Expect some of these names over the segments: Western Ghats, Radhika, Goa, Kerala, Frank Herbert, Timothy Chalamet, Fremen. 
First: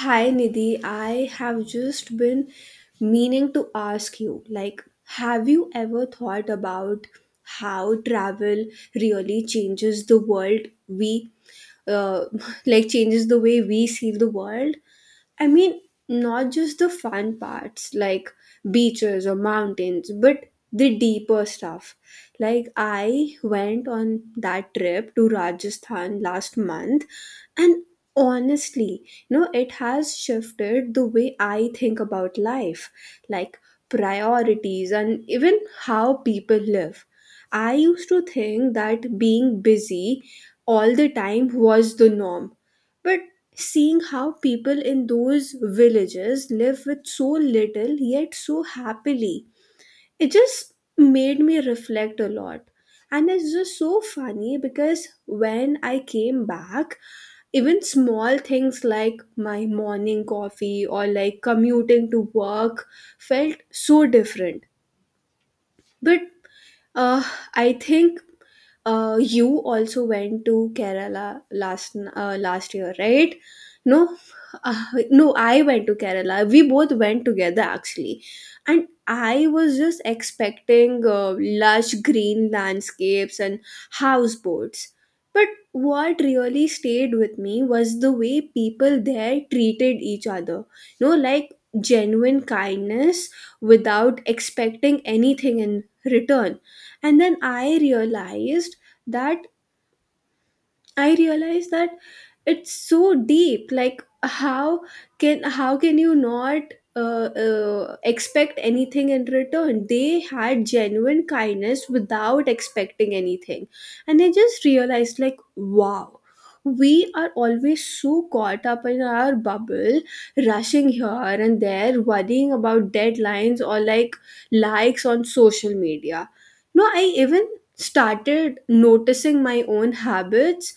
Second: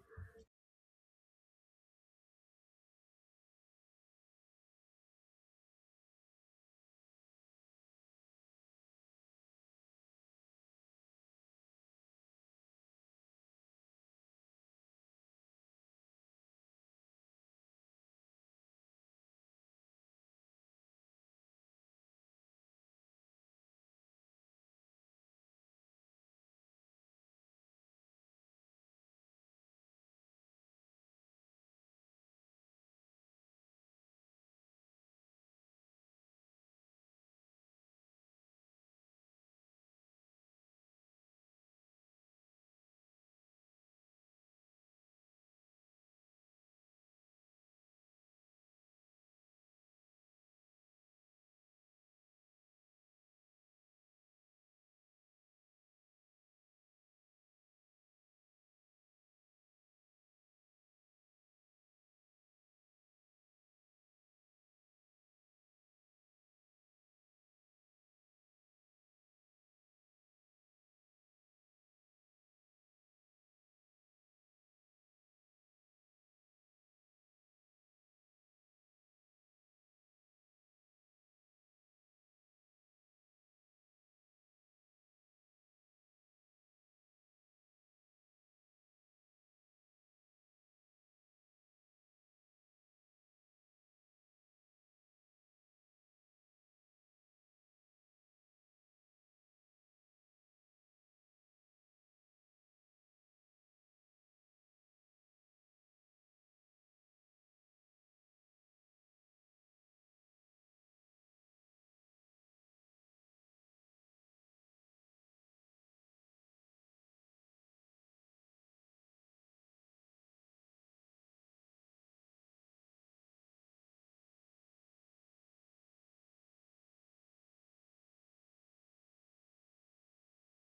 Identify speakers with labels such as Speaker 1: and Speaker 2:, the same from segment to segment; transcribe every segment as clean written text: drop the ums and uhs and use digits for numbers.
Speaker 1: Hi Nidhi, I have just been meaning to ask you, like, have you ever thought about how travel really changes the world we uh, like changes the way we see the world? I mean, not just the fun parts like beaches or mountains, but the deeper stuff. Like, I went on that trip to Rajasthan last month, and honestly, you know, it has shifted the way I think about life, like priorities, and even how people live. I used to think that being busy all the time was the norm. But seeing how people in those villages live with so little yet so happily, it just made me reflect a lot. And it's just so funny because when I came back, even small things like my morning coffee or like commuting to work felt so different. But uh, I think you also went to Kerala last year, right? No, uh, no, I went to Kerala. We both went together actually, and I was just expecting lush green landscapes and houseboats. But what really stayed with me was the way people there treated each other. You know, like genuine kindness without expecting anything in return. And then I realized that I realize that it's so deep. Like how can you not expect anything in return? They had genuine kindness without expecting anything, and I just realized, like, wow. We are always so caught up in our bubble, rushing here and there, worrying about deadlines or like likes on social media. No, I even started noticing my own habits,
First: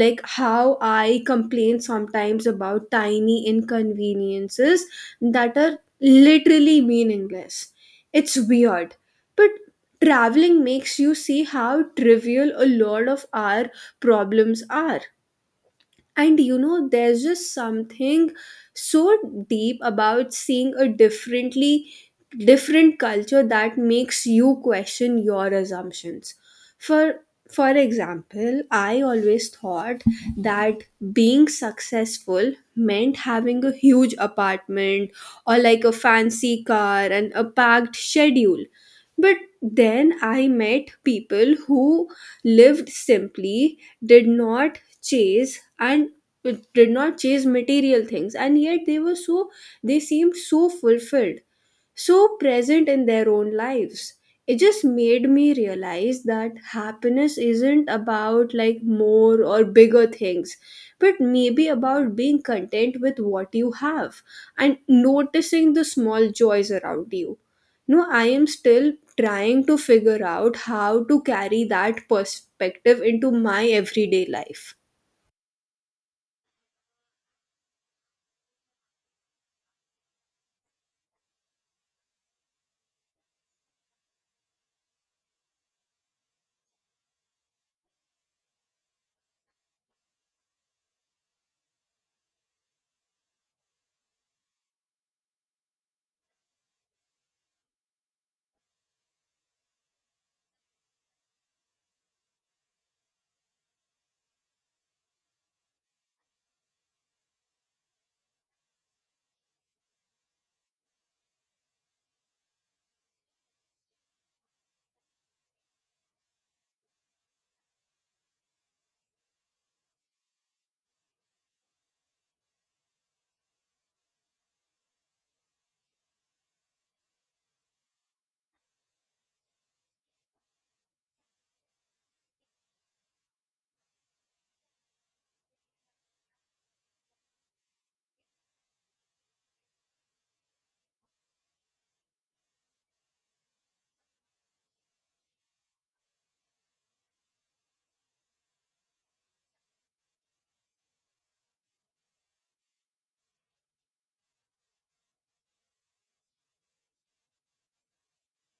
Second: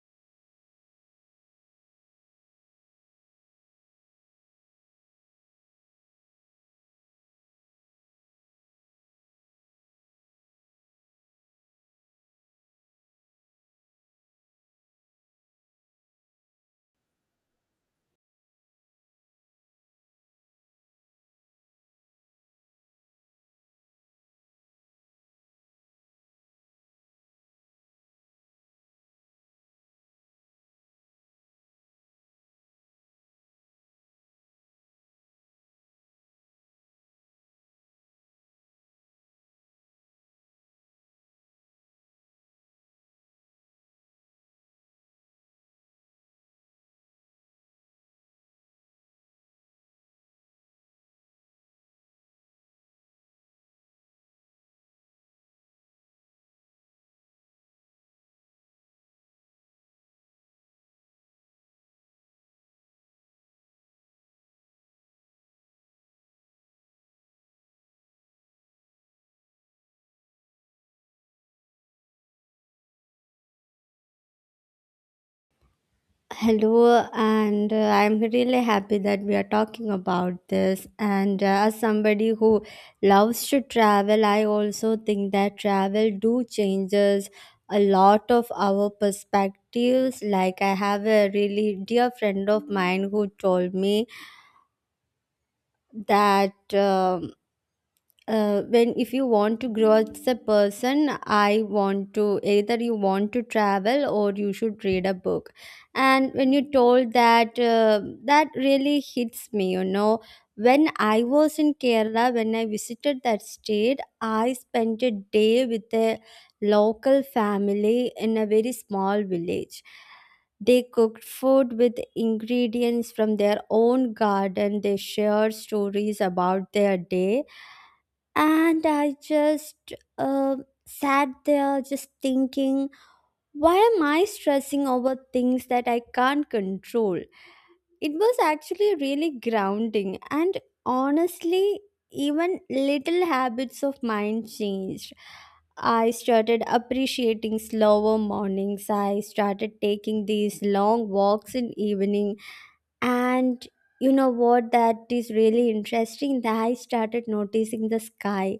Speaker 1: like how I complain sometimes about tiny inconveniences that are literally meaningless. It's weird, but traveling makes you see how trivial a lot of our problems are. And you know, there's just something so deep about seeing a different culture that makes you question your assumptions. For for example, I always thought that being successful meant having a huge apartment or like a fancy car and a packed schedule. But then I met people who lived simply, did not chase and it did not chase material things, and yet they were they seemed so fulfilled, so present in their own lives. It just made me realize that happiness isn't about like more or bigger things, but maybe about being content with what you have and noticing the small joys around you. No, I am still trying to figure out how to carry that perspective into my everyday life.
Speaker 2: Hello, and I'm really happy that we are talking about this. And as somebody who loves to travel, I also think that travel do changes a lot of our perspectives. Like I have a really dear friend of mine who told me that. When if you want to grow as a person I want to either you want to travel or you should read a book. And when you told that, that really hits me. When I was in Kerala, when I visited that state, I spent a day with a local family in a very small village. They cooked food with ingredients from their own garden. They shared stories about their day, and I just sat there just thinking, why am I stressing over things that I can't control? It was actually really grounding, and honestly, even little habits of mine changed. I started appreciating slower mornings. I started taking these long walks in evening, and you know what, that is really interesting that I started noticing the sky.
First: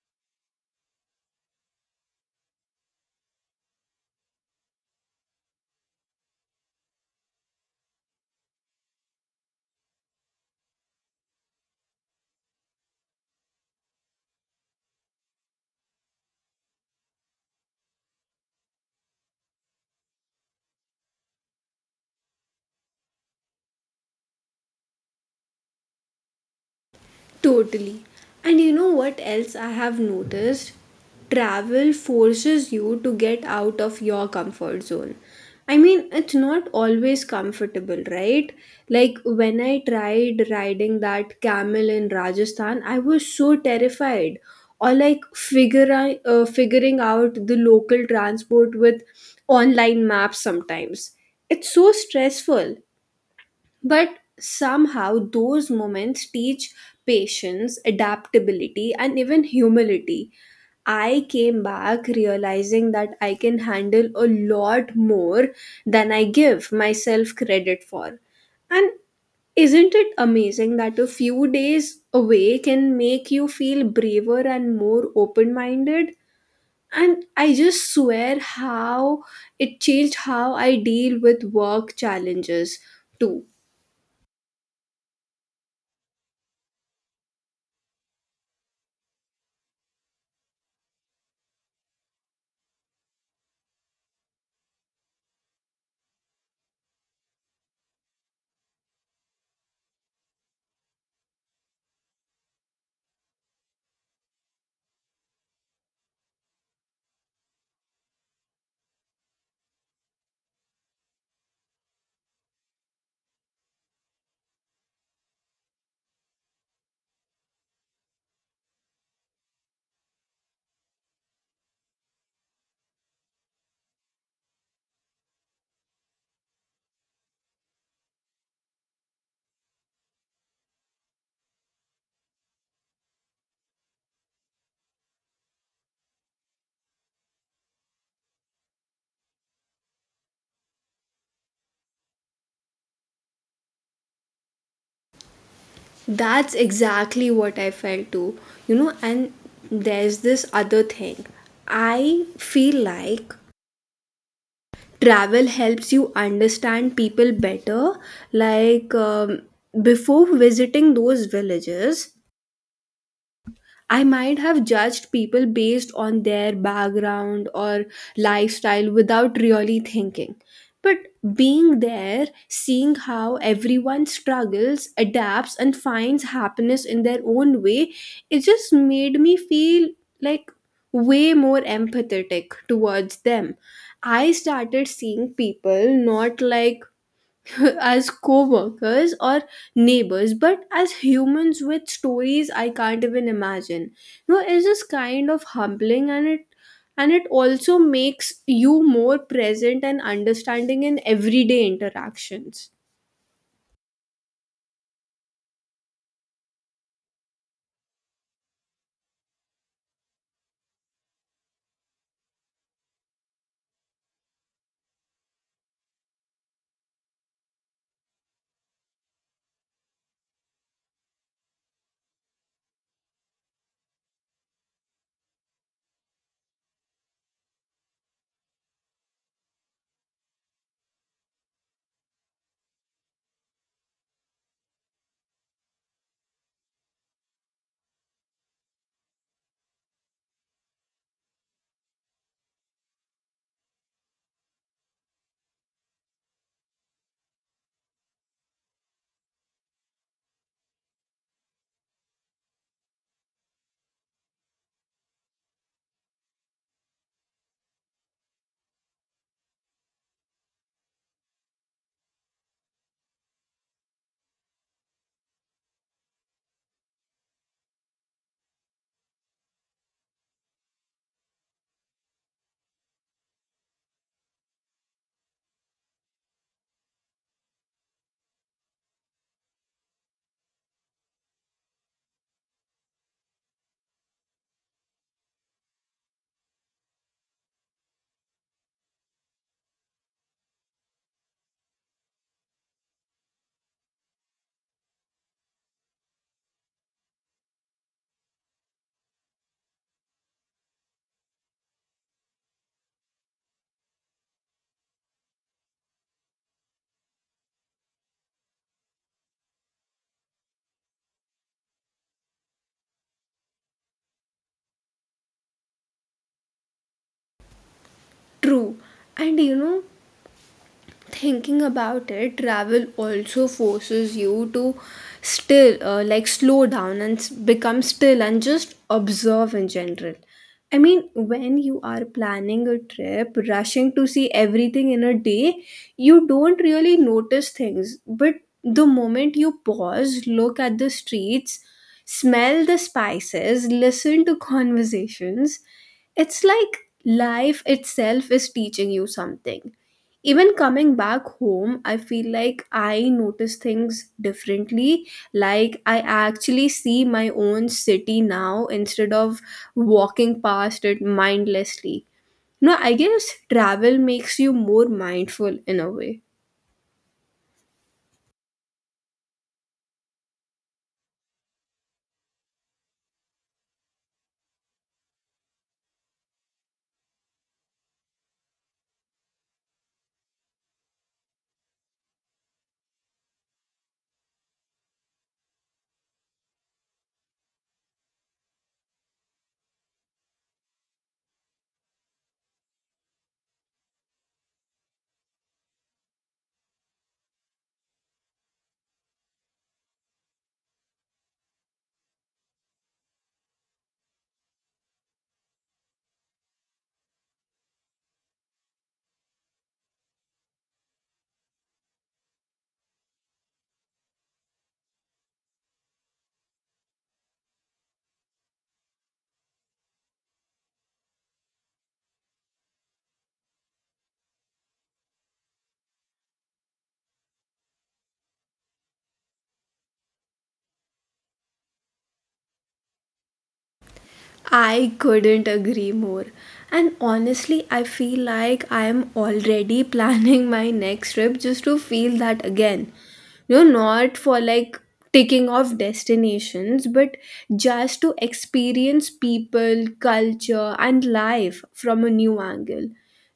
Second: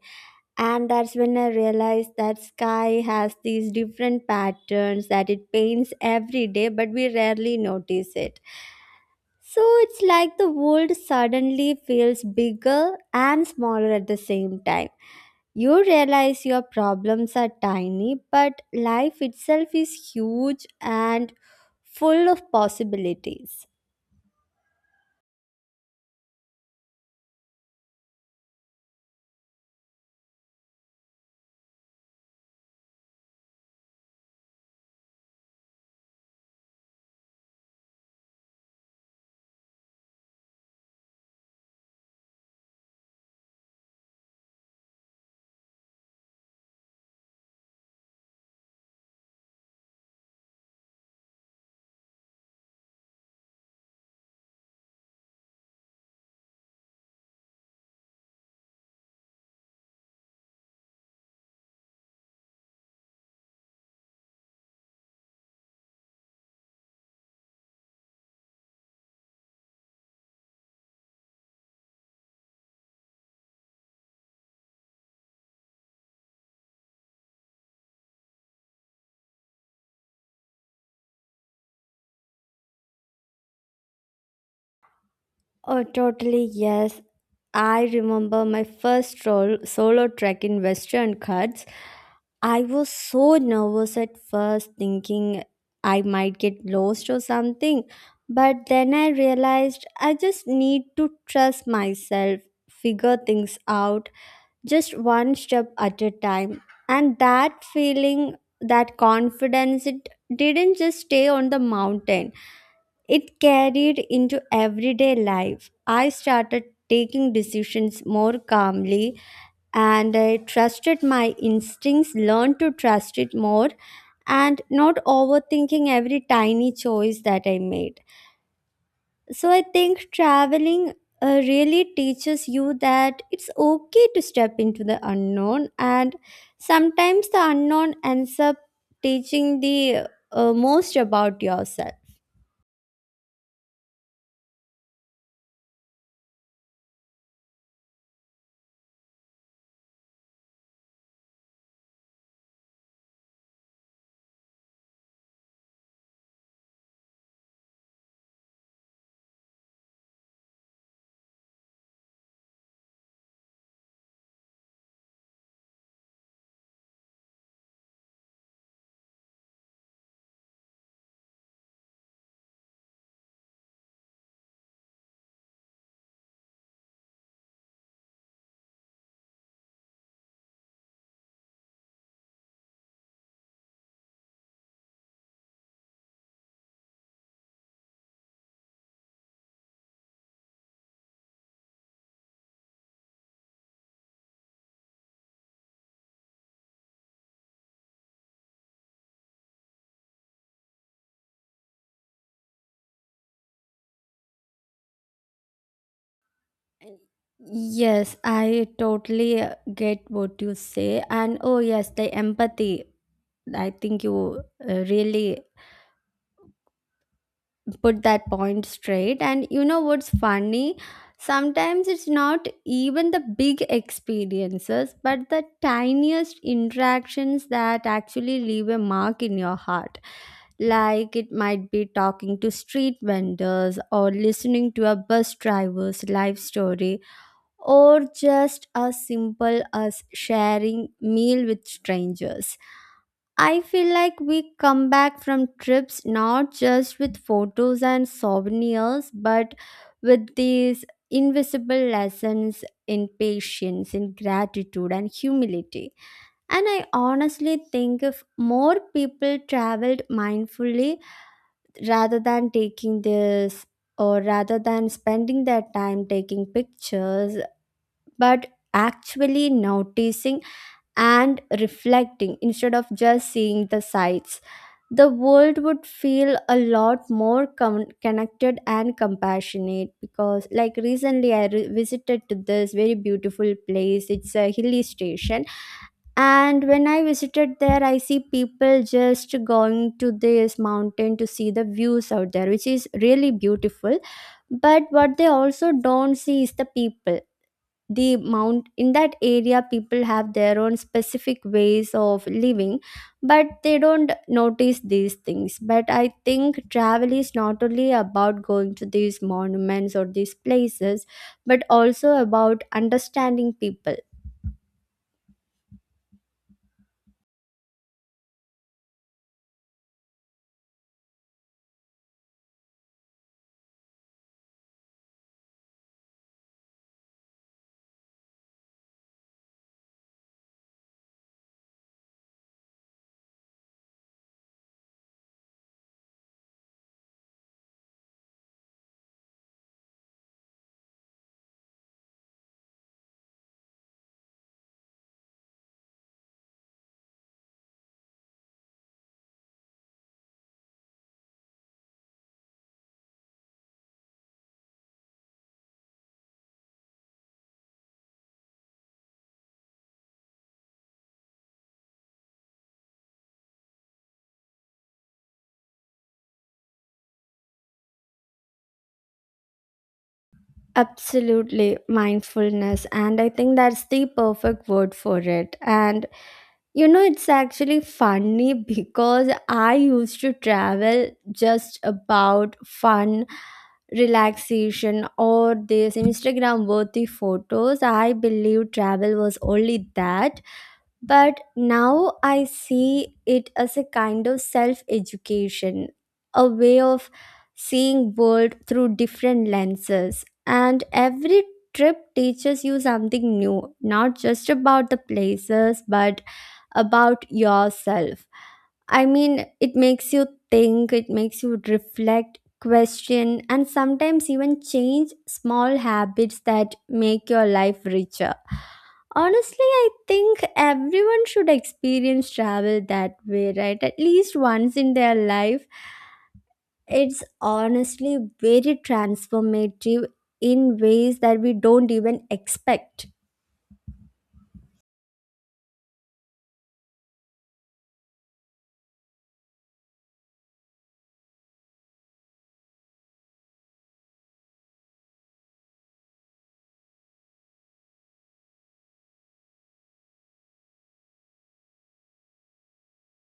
Speaker 2: And that's when I realized that sky has these different patterns that it paints every day, but we rarely notice it. So it's like the world suddenly feels bigger and smaller at the same time. You realize your problems are tiny, but life itself is huge and full of possibilities.
Speaker 1: Totally. And you know what else I have noticed? Travel forces you to get out of your comfort zone. I mean, it's not always comfortable, right? Like when I tried riding that camel in Rajasthan, I was so terrified. Or like figuring out the local transport with online maps sometimes. It's so stressful. But somehow, those moments teach patience, adaptability, and even humility. I came back realizing that I can handle a lot more than I give myself credit for. And isn't it amazing that a few days away can make you feel braver and more open minded? And I just swear how it changed how I deal with work challenges too.
Speaker 2: Oh, totally, yes. I remember my first solo trek in Western Ghats. I was so nervous at first, thinking I might get lost or something. But then I realized I just need to trust myself, figure things out, just one step at a time. And that feeling, that confidence, it didn't just stay on the mountain, it carried into everyday life. I started taking decisions more calmly, and I trusted my instincts, learned to trust it more, and not overthinking every tiny choice that I made. So I think traveling really teaches you that it's okay to step into the unknown, and sometimes the unknown ends up teaching the most about yourself.
Speaker 1: That's exactly what I felt too. You know, and there's this other thing. I feel like travel helps you understand people better. Like, before visiting those villages, I might have judged people based on their background or lifestyle without really thinking. But being there, seeing how everyone struggles, adapts, and finds happiness in their own way, it just made me feel like way more empathetic towards them. I started seeing people not like as co-workers or neighbors, but as humans with stories I can't even imagine. You know, it's just kind of humbling, and it also makes you more present and understanding in everyday interactions.
Speaker 2: Yes, I totally get what you say. And oh, yes, the empathy. I think you really put that point straight. And you know what's funny? Sometimes it's not even the big experiences, but the tiniest interactions that actually leave a mark in your heart. Like it might be talking to street vendors or listening to a bus driver's life story, or just as simple as sharing meal with strangers. I feel like we come back from trips not just with photos and souvenirs, but with these invisible lessons in patience, in gratitude and humility. And I honestly think if more people traveled mindfully rather than taking this, or rather than spending their time taking pictures, but actually noticing and reflecting instead of just seeing the sights. The world would feel a lot more connected and compassionate because, like, recently I visited to this very beautiful place. It's a hilly station, and when I visited there, I see people just going to this mountain to see the views out there, which is really beautiful. But what they also don't see is the people, the mount in that area. People have their own specific ways of living, but they don't notice these things. But I think travel is not only about going to these monuments or these places, but also about understanding people.
Speaker 1: True. And you know, thinking about it, travel also forces you to still like slow down and become still and just observe in general. I mean, when you are planning a trip, rushing to see everything in a day, you don't really notice things. But the moment you pause, look at the streets, smell the spices, listen to conversations, it's like life itself is teaching you something. Even coming back home, I feel like I notice things differently, like I actually see my own city now instead of walking past it mindlessly. No, I guess travel makes you more mindful in a way.
Speaker 2: Absolutely, mindfulness, and I think that's the perfect word for it. And you know, it's actually funny because I used to travel just about fun, relaxation, or these Instagram worthy photos. I believe travel was only that. But now I see it as a kind of self education, a way of seeing world through different lenses. And every trip teaches you something new, not just about the places, but about yourself. I mean, it makes you think, it makes you reflect, question, and sometimes even change small habits that make your life richer. Honestly, I think everyone should experience travel that way, right? At least once in their life. It's honestly very transformative in ways that we don't even expect.
Speaker 1: I couldn't agree more. And honestly, I feel like I am already planning my next trip just to feel that again. You know, not for like ticking off destinations, but just to experience people, culture, and life from a new angle.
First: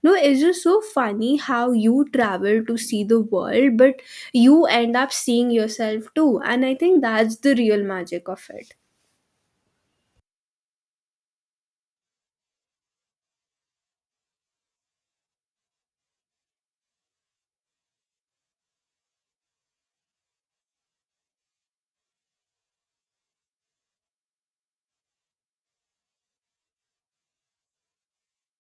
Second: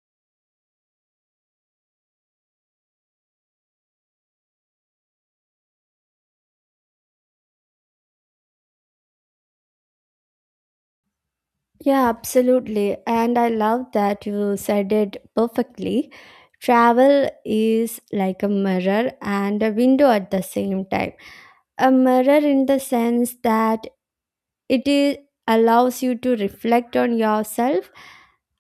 Speaker 1: No, it's just so funny how you travel to see the world, but you end up seeing yourself too. And I think that's the real magic of it.
Speaker 2: Yeah, absolutely. And I love that you said it perfectly. Travel is like a mirror and a window at the same time. A mirror in the sense that it is, allows you to reflect on yourself,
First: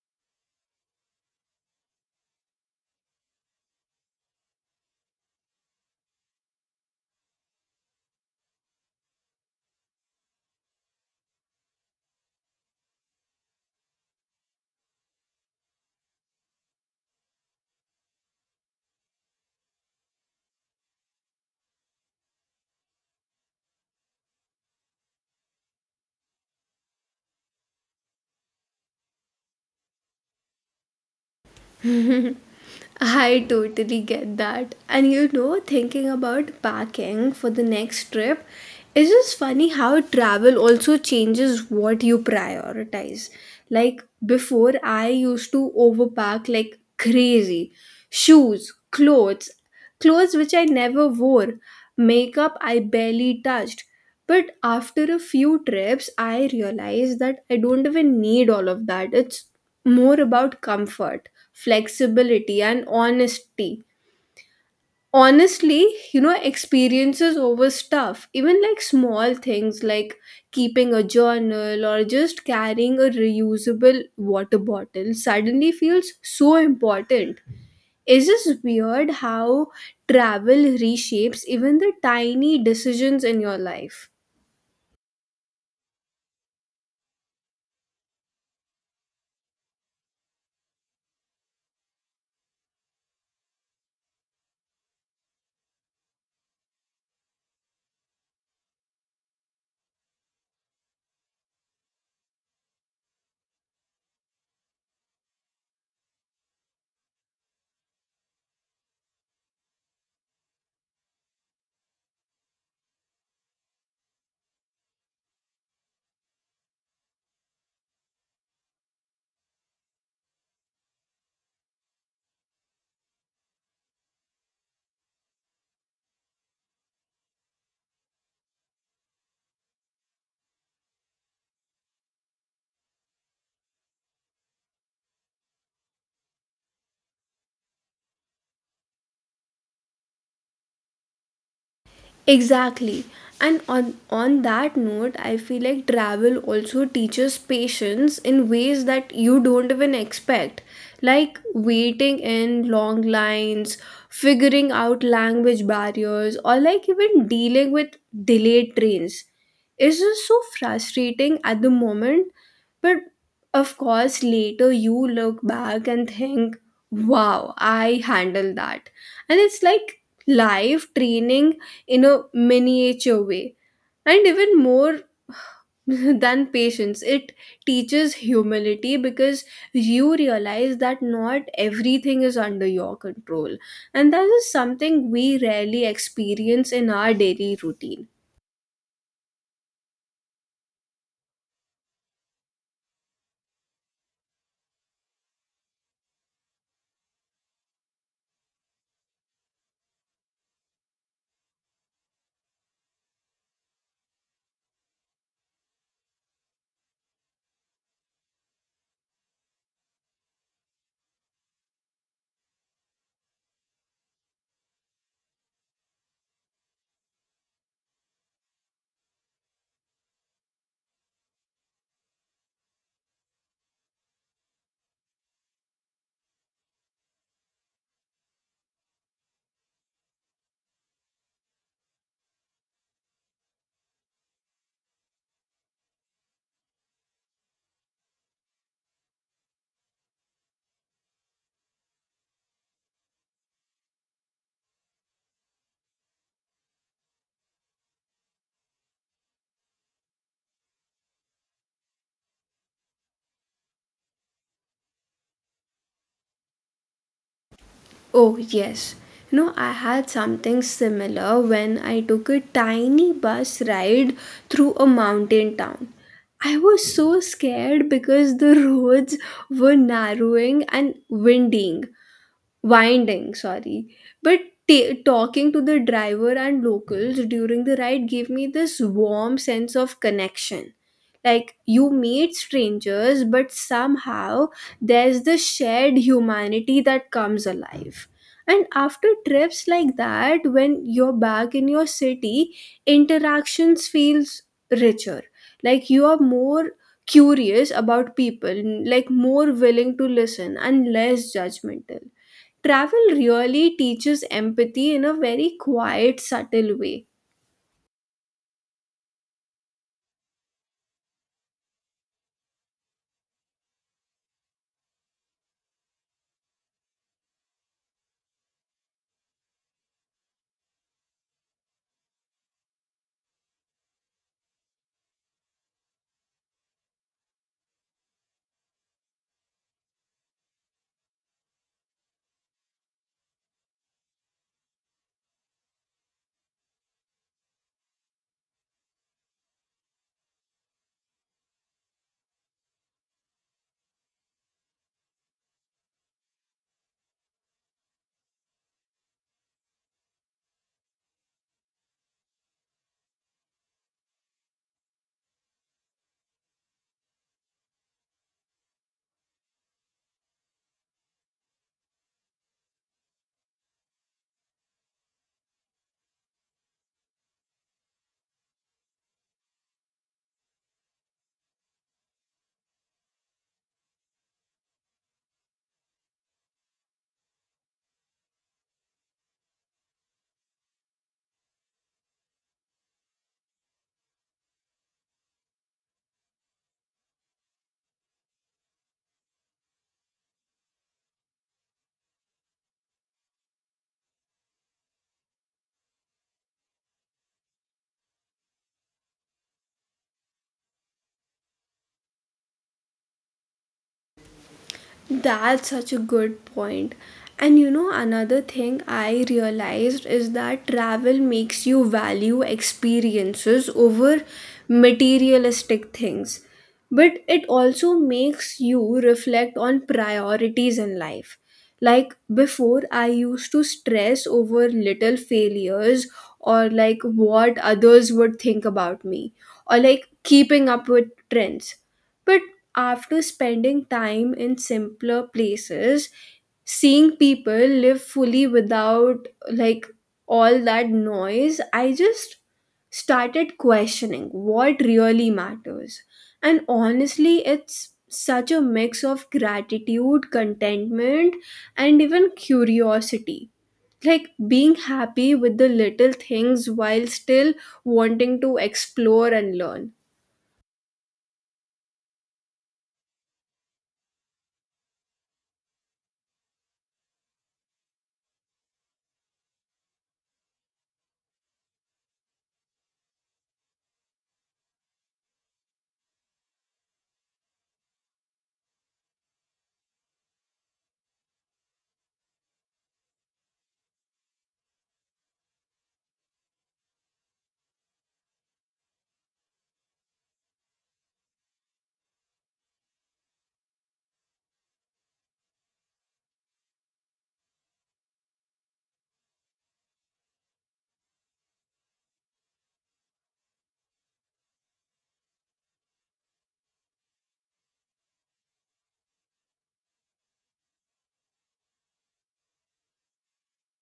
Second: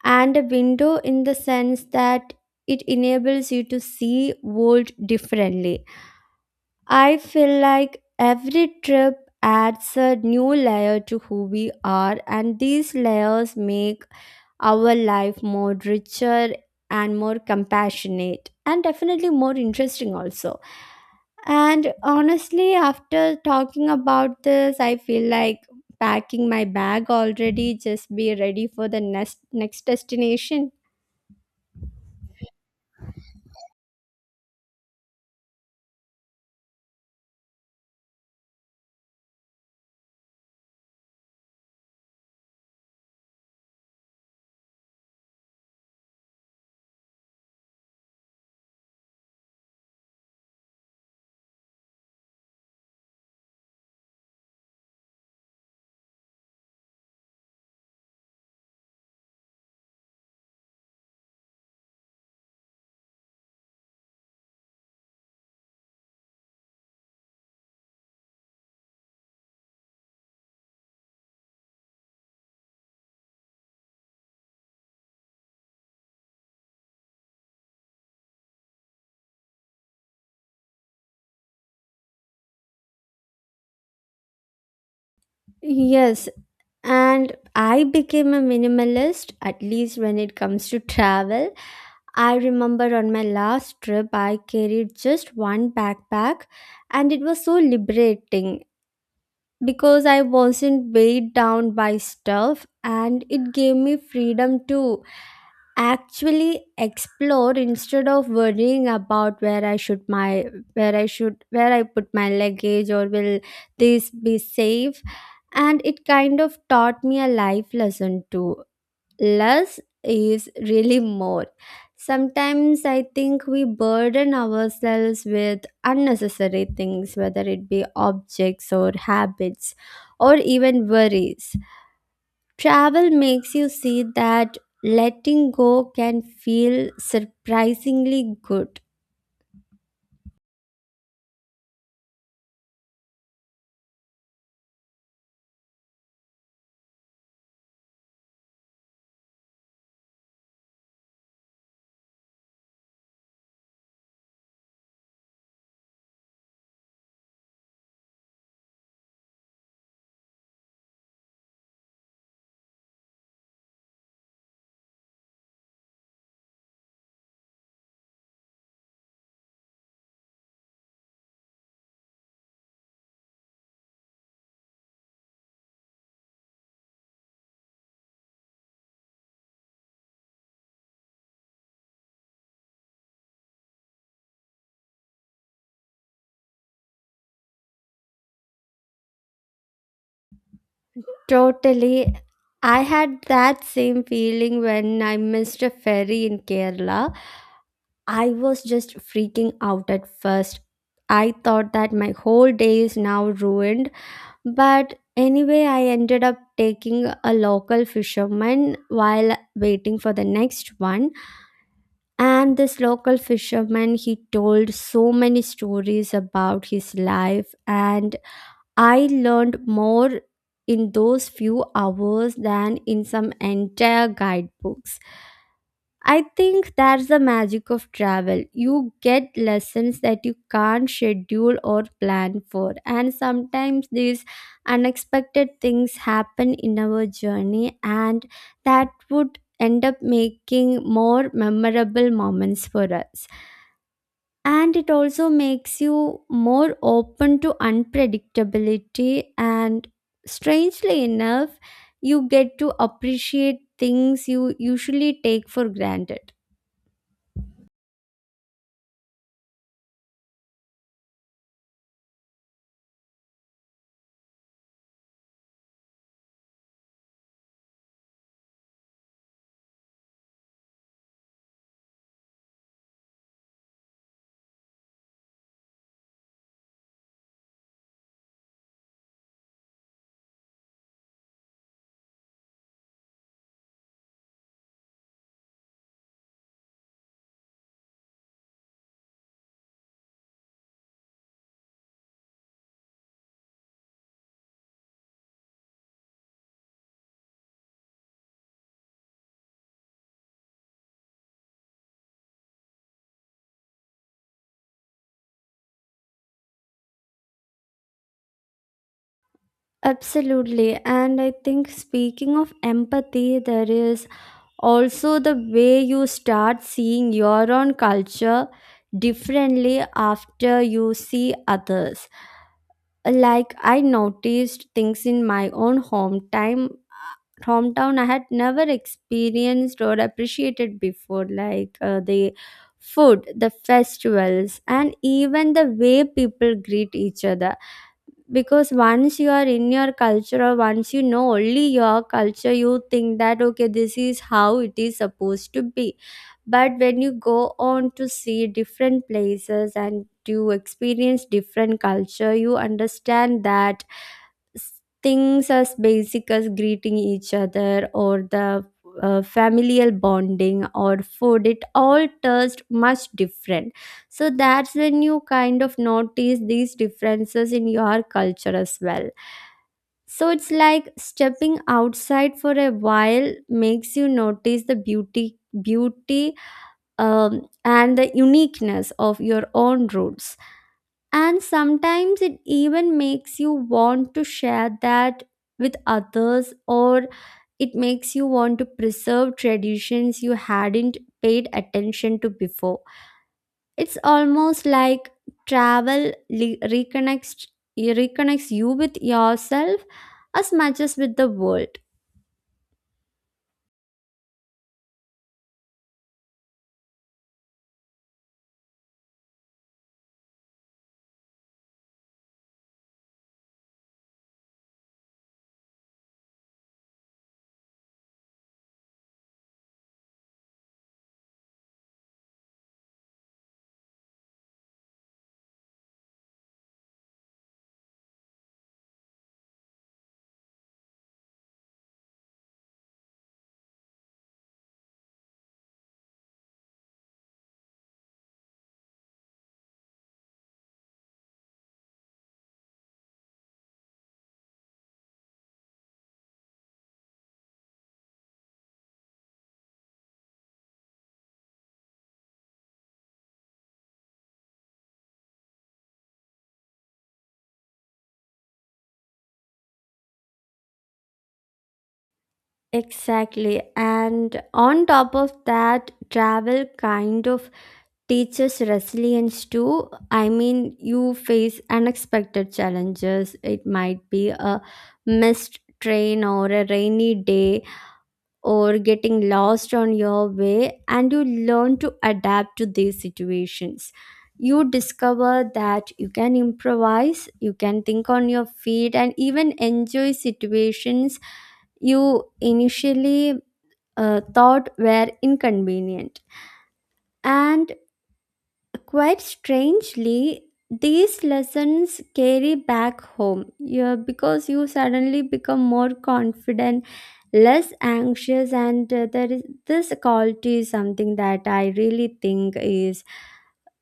Speaker 2: and a window in the sense that it enables you to see world differently. I feel like every trip adds a new layer to who we are, and these layers make our life more richer and more compassionate and definitely more interesting also. And honestly, after talking about this, I feel like packing my bag already, just be ready for the next destination.
Speaker 1: I totally get that. And you know, thinking about packing for the next trip, it's just funny how travel also changes what you prioritize. Like before, I used to overpack like crazy. Shoes, clothes. Clothes which I never wore, makeup I barely touched. But after a few trips, I realized that I don't even need all of that. It's more about comfort, flexibility, and honesty. Honestly, you know, experiences over stuff, even like small things like keeping a journal or just carrying a reusable water bottle, suddenly feels so important. Is this weird how travel reshapes even the tiny decisions in your life?
Speaker 2: Yes, and I became a minimalist, at least when it comes to travel. I remember on my last trip, I carried just one backpack, and it was so liberating, because I wasn't weighed down by stuff, and it gave me freedom to actually explore instead of worrying about where I should my where I should where I put my luggage, or will this be safe. And it kind of taught me a life lesson too, less is really more. Sometimes I think we burden ourselves with unnecessary things, whether it be objects or habits or even worries. Travel makes you see that letting go can feel surprisingly good.
Speaker 1: Exactly. And on that note, I feel like travel also teaches patience in ways that you don't even expect. Like waiting in long lines, figuring out language barriers, or like even dealing with delayed trains. It's just so frustrating at the moment. But of course, later you look back and think, wow, I handled that. And it's like live training in a miniature way. And even more than patience, it teaches humility because you realize that not everything is under your control. And that is something we rarely experience in our daily routine.
Speaker 2: Totally. I had that same feeling when I missed a ferry in Kerala. I was just freaking out at first. I thought that my whole day is now ruined, but anyway, I ended up taking a local fisherman while waiting for the next one. And this local fisherman, he told so many stories about his life, and I learned more in those few hours than in some entire guidebooks. I think that's the magic of travel. You get lessons that you can't schedule or plan for. And sometimes these unexpected things happen in our journey, and that would end up making more memorable moments for us. And it also makes you more open to unpredictability, and strangely enough, you get to appreciate things you usually take for granted.
Speaker 1: Oh, yes. You know, I had something similar when I took a tiny bus ride through a mountain town. I was so scared because the roads were narrowing and winding, sorry. But ta talking to the driver and locals during the ride gave me this warm sense of connection. Like you meet strangers, but somehow there's this shared humanity that comes alive. And after trips like that, when you're back in your city, interactions feels richer. Like you are more curious about people, like more willing to listen and less judgmental. Travel really teaches empathy in a very quiet, subtle way.
Speaker 2: Absolutely. And I think speaking of empathy, there is also the way you start seeing your own culture differently after you see others. Like I noticed things in my own hometown I had never experienced or appreciated before, like the food, the festivals, and even the way people greet each other. Because once you are in your culture, or once you know only your culture, you think that okay, this is how it is supposed to be. But when you go on to see different places and you experience different culture, you understand that s- things as basic as greeting each other or the familial bonding or food, it all tastes much different. So that's when you kind of notice these differences in your culture as well. So it's like stepping outside for a while makes you notice the beauty and the uniqueness of your own roots. And sometimes it even makes you want to share that with others, or it makes you want to preserve traditions you hadn't paid attention to before. It's almost like travel reconnects, reconnects you with yourself as much as with the world.
Speaker 1: That's such a good point. And you know, another thing I realized is that travel makes you value experiences over materialistic things. But it also makes you reflect on priorities in life. Like before, I used to stress over little failures or like what others would think about me or like keeping up with trends. But after spending time in simpler places, seeing people live fully without like all that noise, I just started questioning what really matters. And honestly, it's such a mix of gratitude, contentment, and even curiosity. Like being happy with the little things while still wanting to explore and learn.
Speaker 2: Exactly. And on top of that, travel kind of teaches resilience too. I mean, you face unexpected challenges. It might be a missed train or a rainy day or getting lost on your way, and you learn to adapt to these situations. You discover that you can improvise, you can think on your feet, and even enjoy situations you initially thought were inconvenient. And quite strangely, these lessons carry back home, yeah, because you suddenly become more confident, less anxious, and there is this quality is something that I really think is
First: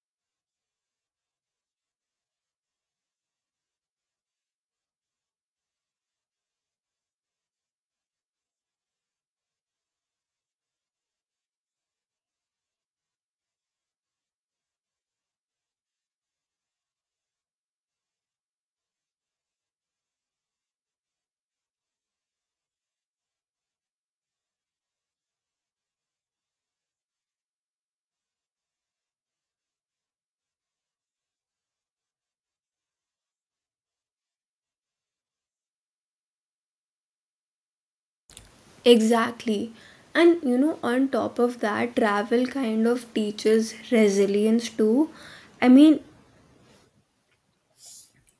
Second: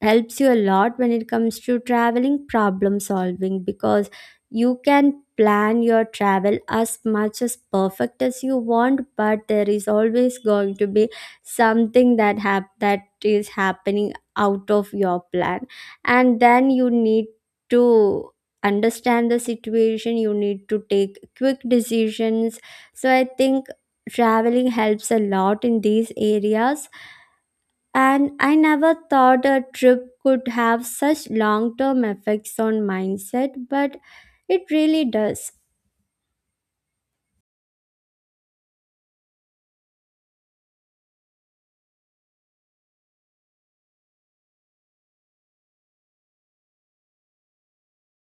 Speaker 2: helps you a lot when it comes to traveling problem solving. Because you can plan your travel as much as perfect as you want, but there is always going to be something that that is happening out of your plan. And then you need to understand the situation, you need to take quick decisions. So I think traveling helps a lot in these areas. And I never thought a trip could have such long term effects on mindset, but it really does.
Speaker 1: Exactly. And you know, on top of that, travel kind of teaches resilience too. I mean,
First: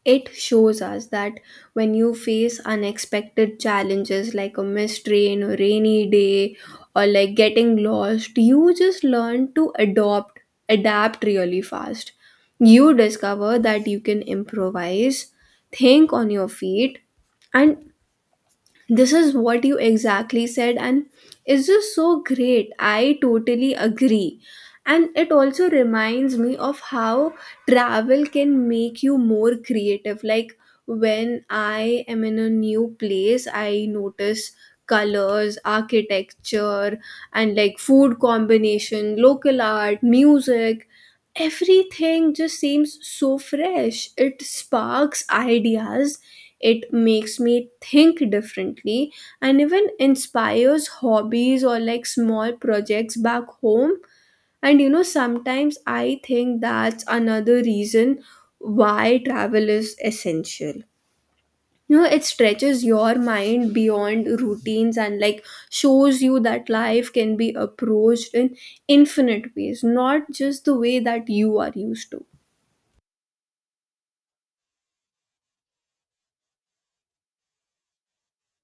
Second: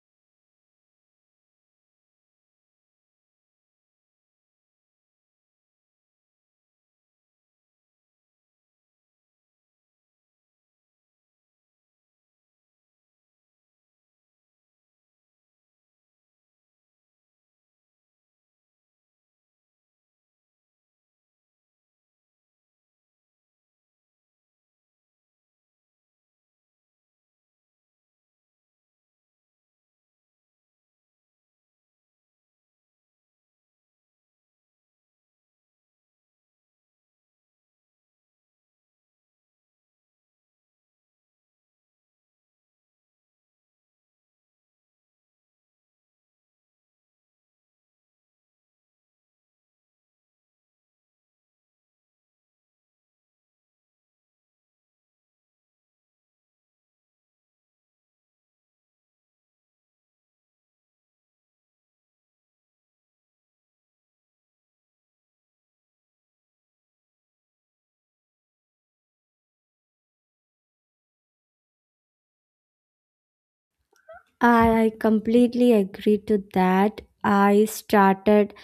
Speaker 1: it shows us that when you face unexpected challenges like a missed train or rainy day or like getting lost, you just learn to adapt really fast. You discover that you can improvise, think on your feet, and this is what you exactly said, and it's just so great. I totally agree. And it also reminds me of how travel can make you more creative. Like when I am in a new place, I notice colors, architecture, and like food combination, local art, music. Everything just seems so fresh. It sparks ideas, it makes me think differently, and even inspires hobbies or like small projects back home. And you know, sometimes I think that's another reason why travel is essential. You know, it stretches your mind beyond routines and like shows you that life can be approached in infinite ways, not just the way that you are used to.
Speaker 2: I completely agree to that. I started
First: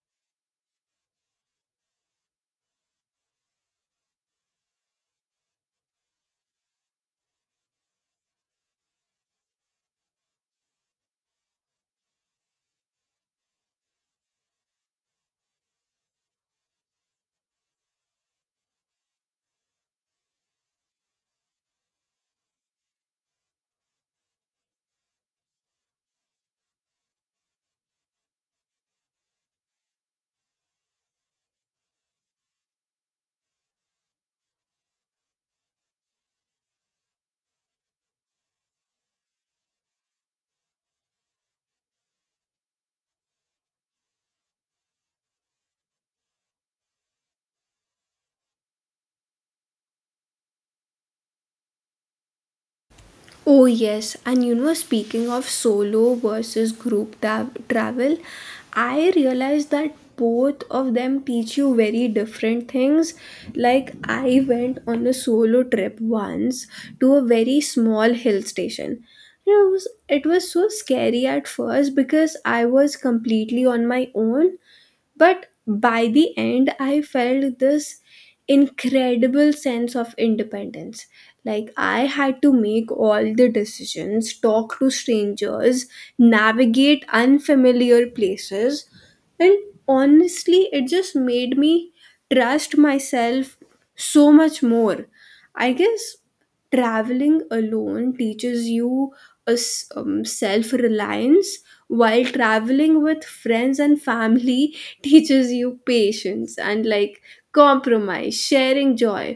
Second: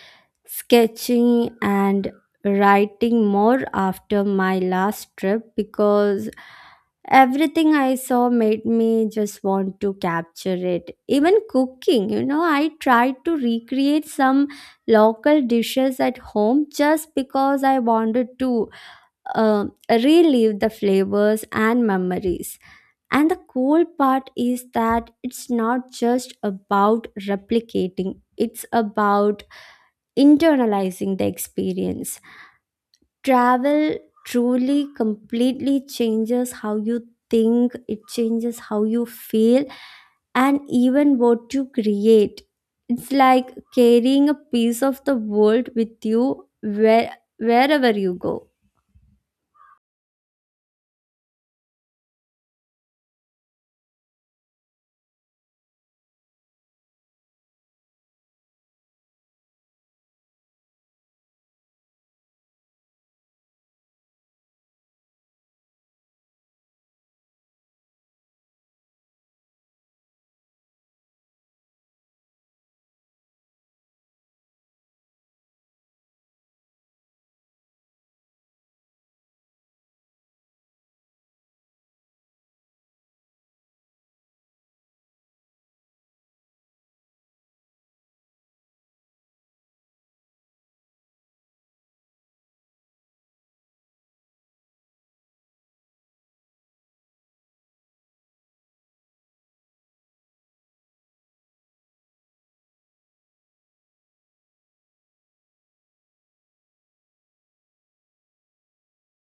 Speaker 2: sketching and writing more after my last trip, because everything I saw made me just want to capture it. Even cooking, you know, I tried to recreate some local dishes at home just because I wanted to relive the flavors and memories. And the cool part is that it's not just about replicating, it's about internalizing the experience. Travel truly completely changes how you think, it changes how you feel, and even what you create. It's like carrying a piece of the world with you where, wherever you go.
Speaker 1: Oh, yes, and you know, speaking of solo versus travel, I realized that both of them teach you very different things. Like, I went on a solo trip once to a very small hill station. You know, it was so scary at first because I was completely on my own, but by the end, I felt this incredible sense of independence. Like, I had to make all the decisions, talk to strangers, navigate unfamiliar places. And honestly, it just made me trust myself so much more. I guess traveling alone teaches you self-reliance, while traveling with friends and family teaches you patience and like compromise, sharing joy.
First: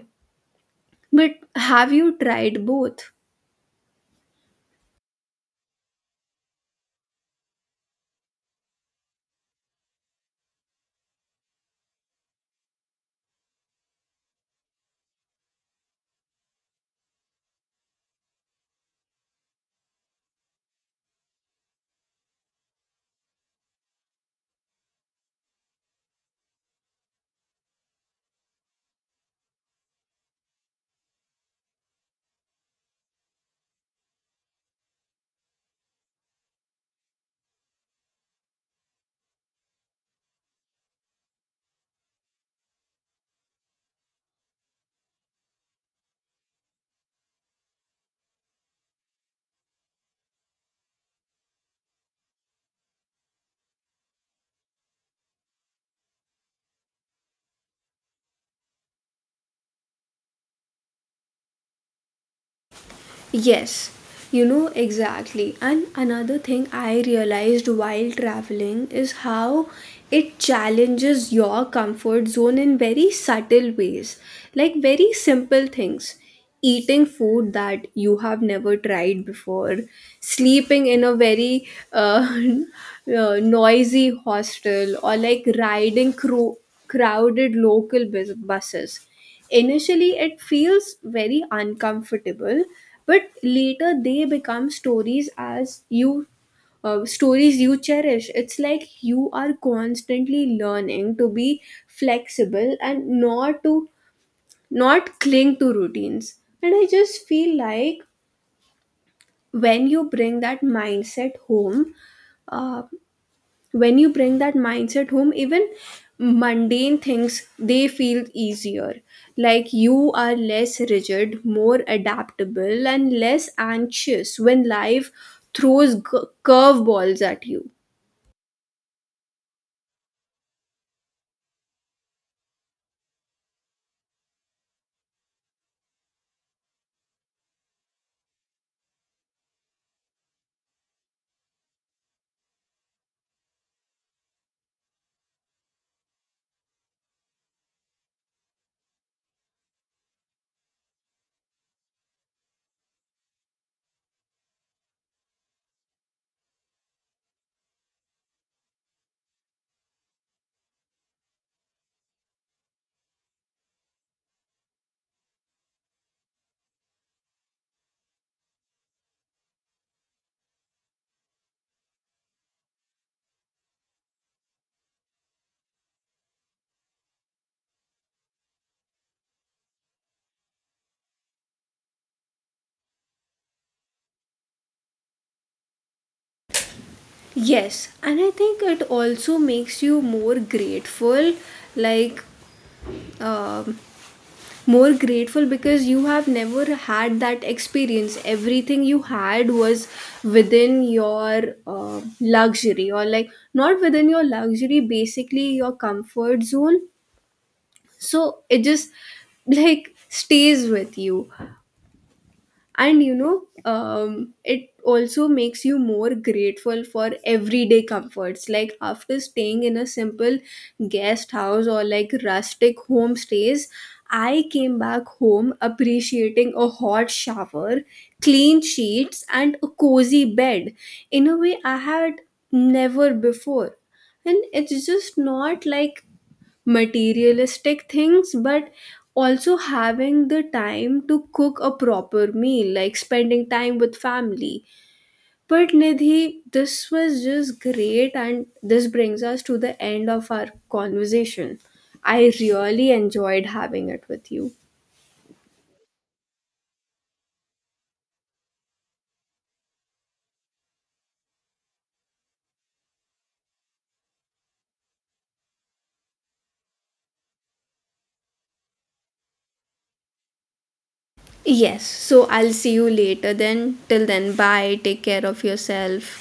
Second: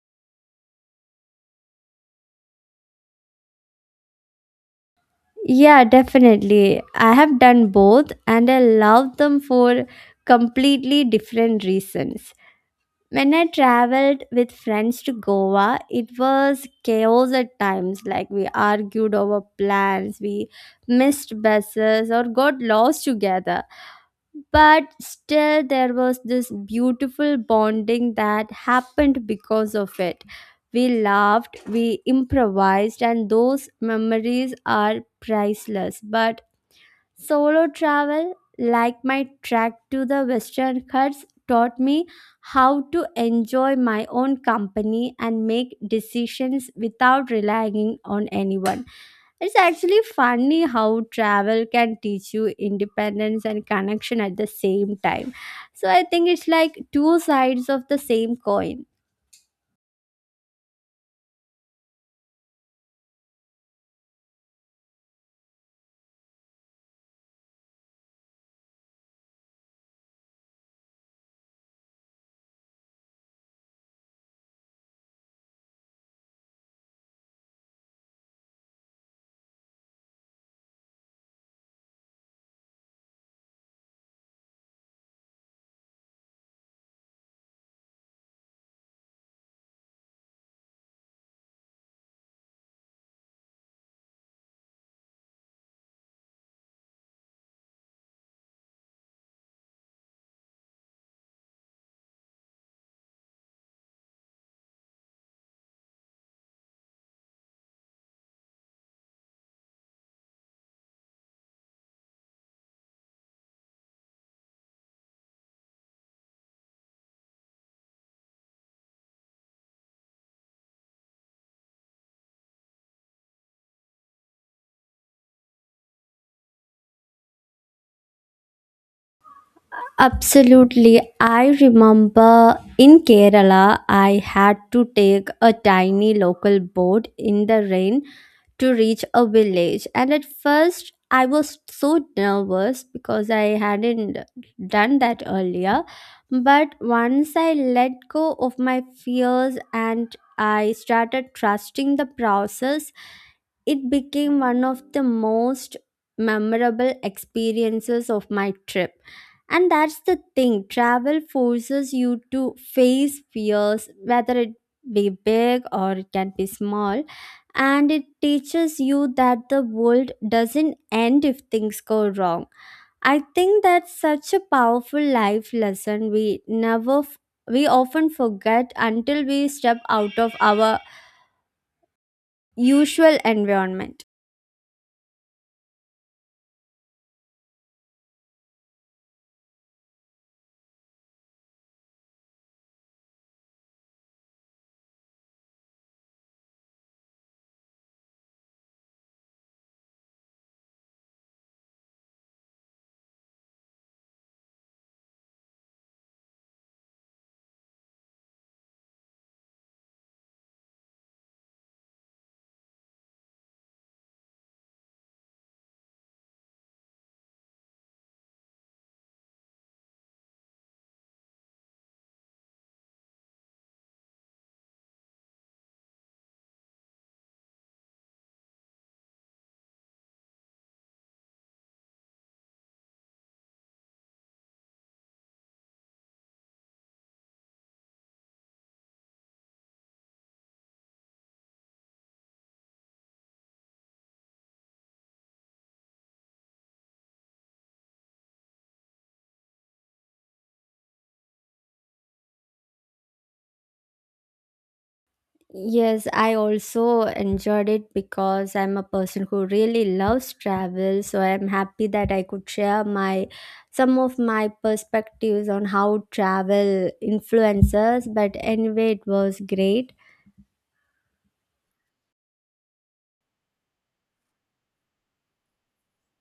Speaker 1: But have you tried both?
Speaker 2: Yeah, definitely. I have done both, and I love them for completely different reasons. When I traveled with friends to Goa, it was chaos at times. Like we argued over plans, we missed buses, or got lost together. But still, there was this beautiful bonding that happened because of it. We laughed, we improvised, and those memories are priceless. But solo travel, like my trek to the Western Ghats, taught me how to enjoy my own company and make decisions without relying on anyone. It's actually funny how travel can teach you independence and connection at the same time. So I think it's like two sides of the same coin.
Speaker 1: Yes, you know, exactly. And another thing I realized while traveling is how it challenges your comfort zone in very subtle ways, like very simple things. Eating food that you have never tried before, sleeping in a very noisy hostel, or like riding crowded local buses. Initially, it feels very uncomfortable, but later they become stories as you stories you cherish. It's like you are constantly learning to be flexible and not cling to routines. And I just feel like when you bring that mindset home, uh, when you bring that mindset home, even mundane things, they feel easier. Like you are less rigid, more adaptable, and less anxious when life throws curveballs at you.
Speaker 2: Absolutely. I remember in Kerala, I had to take a tiny local boat in the rain to reach a village. And at first, I was so nervous because I hadn't done that earlier. But once I let go of my fears and I started trusting the process, it became one of the most memorable experiences of my trip. And that's the thing, travel forces you to face fears, whether it be big or it can be small, and it teaches you that the world doesn't end if things go wrong. I think that's such a powerful life lesson we never we often forget until we step out of our usual environment.
Speaker 1: Yes, and I think it also makes you more grateful. Like, um, more grateful because you have never had that experience. Everything you had was within your luxury, or like not within your luxury, basically your comfort zone. So it just like stays with you. And you know, it also makes you more grateful for everyday comforts, like after staying in a simple guest house or like rustic homestays, I came back home appreciating a hot shower, clean sheets, and a cozy bed in a way I had never before. And it's just not like materialistic things, but also having the time to cook a proper meal, like spending time with family. But Nidhi, this was just great, and this brings us to the end of our conversation. I really enjoyed having it with you.
Speaker 2: Yes, I also enjoyed it because I'm a person who really loves travel, so I'm happy that I could share my some of my perspectives on how travel influences, but anyway, it was great.
Speaker 1: Yes, so I'll see you later then. Till then, bye, take care of yourself.